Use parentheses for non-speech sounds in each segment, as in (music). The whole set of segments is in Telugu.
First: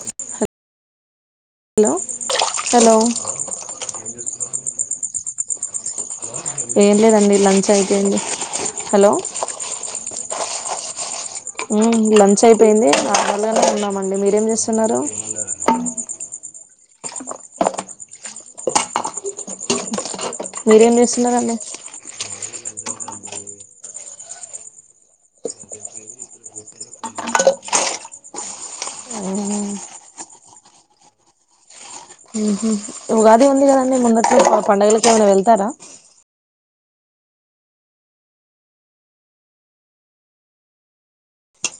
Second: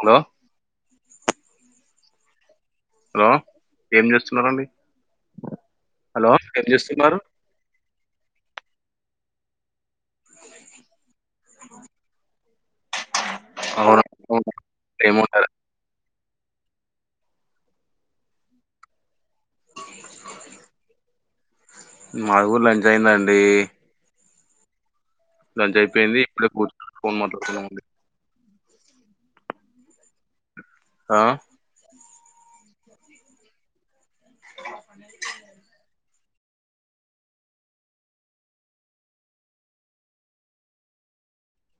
హలో హలో హలో ఏం చేస్తున్నారండి హలో ఏం చేస్తున్నారు లేదండి లంచ్ అయిపోయింది హలో మ్మ్ లంచ్ అయిపోయింది అవునా ఉన్నామండి మీరేం అవునా చేస్తున్నారు ఏముంటారు మీరేం చేస్తున్నారండి మాది గూడా లంచ్ అయిందండి ంచి అయిపోయింది ఇక్కడే కూర్చొని ఫోన్ మాట్లాడుతున్నామండి ఆ ఉగాది ఉంది కదండి ముందచ్చ పండుగలకు ఏమైనా వెళ్తారా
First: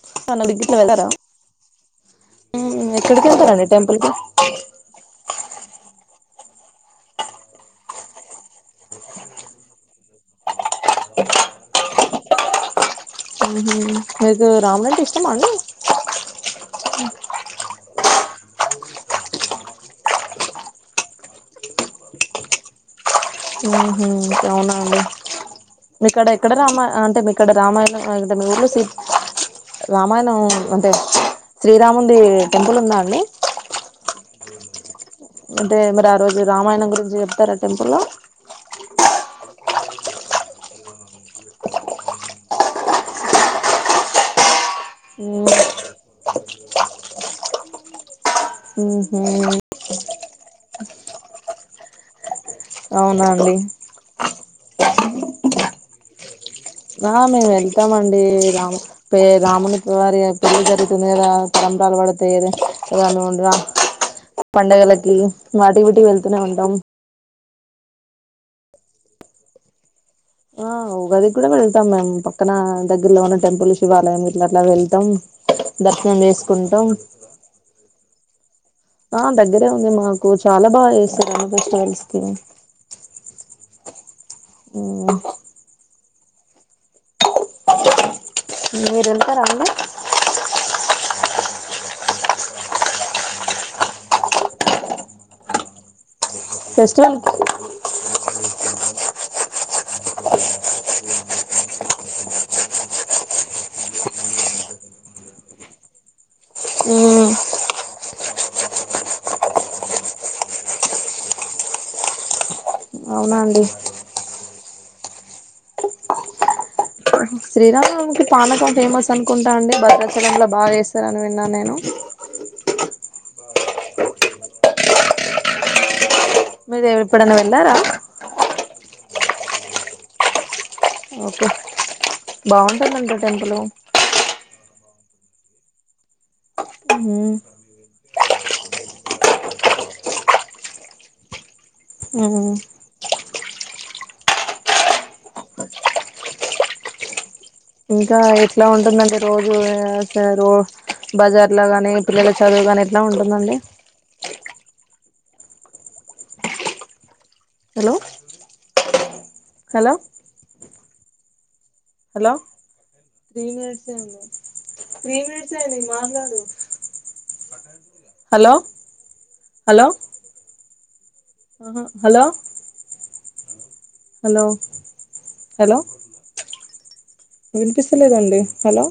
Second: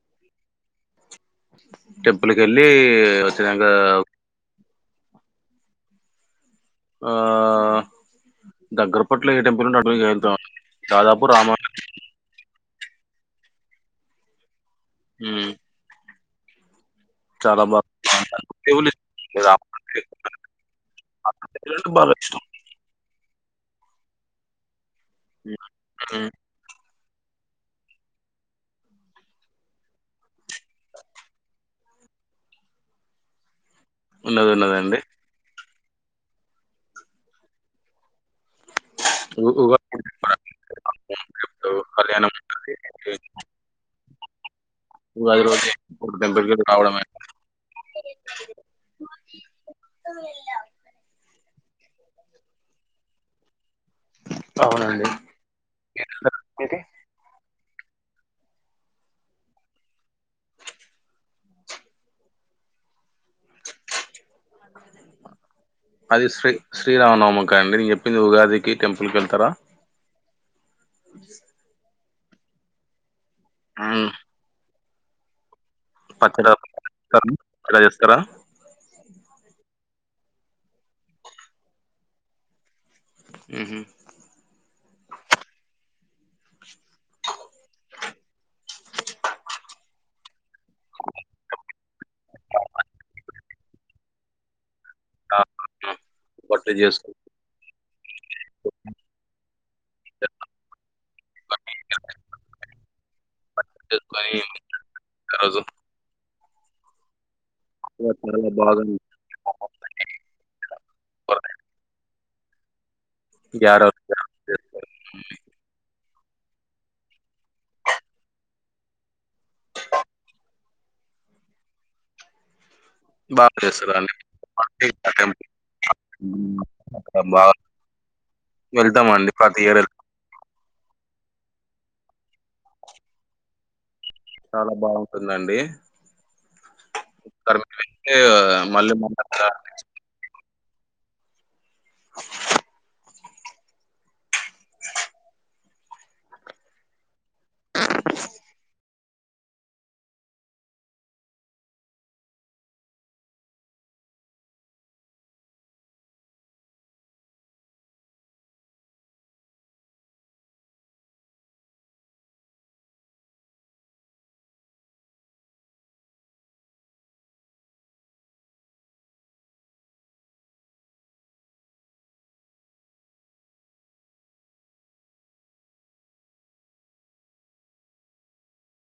(unintelligible) వెళ్తారా టెంపుల్ కి వెళ్ళి ఎక్కడికి వచ్చినాక వెళ్తారండి టెంపుల్ కి ఆ దగ్గర పట్ల టెంపుల్ ఉంటే అటువకి వెళ్తాం దాదాపు రామాలయ ఉహు మీకు రాముడంటే ఇష్టమాండి ఉమ్ చాలా బాగుందంట దేవుని (unintelligible) ఆ పిల్లలకు బాగా ఇష్టం ఊహు అవునా అండి మీ ఉమ్ కాడ ఎక్కడ రామ్మా అ మీక్కడ రామయణం ఆ గింటా మీ ఊల్లో సీ రామాయణం అంటే శ్రీరామునిది టెంపుల్ ఉందా అండి ఉన్నది ఉన్నదండి అంటే మరి ఆ రోజు రామాయణం గురించి చెప్తారా టెంపుల్ లో ఉకూక (unintelligible) ఓ ఐదు రోజులు (unintelligible) రావడమే ఊహు కొన్ని నీళ్లు తాగుత నేను అవునా అండీ అవునండి మీది అహ మీర్ రండి ఇత్తాం అండి రామ పే రాముని భార్య పెళ్లి జరుగుతుంది కదా తలంబ్రాలు పడితయి కదా ఇగ నువ్ ఉండుగా పండగలకి వాటికి వీటికి వెళ్తూనే ఉంటాం ఇగ అందరికి చెప్పింది ఉగాదికి టెంపుల్కి వెళ్తారా ఆ ఉగాది కూడా వెళ్తాం మేము పక్కన దగ్గరలో ఉన్న టెంపుల్ మ్మ్. శివాలయం ఇట్లా అట్లా వెళ్తాం దర్శనం పచ్చడి చేసుకుంటాం ఇలా చేస్తారా ఆ దగ్గరే ఉంది మాకు చాలా బాగా చేస్తరు అన్ని ఫెస్టివల్స్ కి ఊహు ఊ మీరెల్తరాండి కాకుంటే ఫెస్టివల్ (unintelligible) కదు ఊ అ చాలా బాగానే (unintelligible) ఉన్న అండీ శ్రీరాముకి పానకం ఫేమస్ అనుకుంటా అండి భద్రాచచలంల బాగా చేస్తారని విన్నాను నేను బా చేస్తారండీ (unintelligible) ఊ మీరు అబ్బ ఎప్పుడైనా వెళ్ళారా వెళ్తామండి ప్రతి ఇయర్ వెళ్తాం ఓకే బాగుంటుందంట టెంపులు చాల బాగుంటుందండి (unintelligible) మళ్ళీ మళ ఉమ్ ఇంకా ఎట్లా ఉంటుందండి రోజు ఆ స రో బజార్ ల గాని పిల్లల చదువు గాని ఎట్లా ఉంటుందండి hello hello hello three minutes ఏ వుంది త్రీ మినిట్స్ ఏ వుంది మాట్లాడు హలో హలో ఆహా హలో హలో హలో వినిపిస్తలేదండి హలో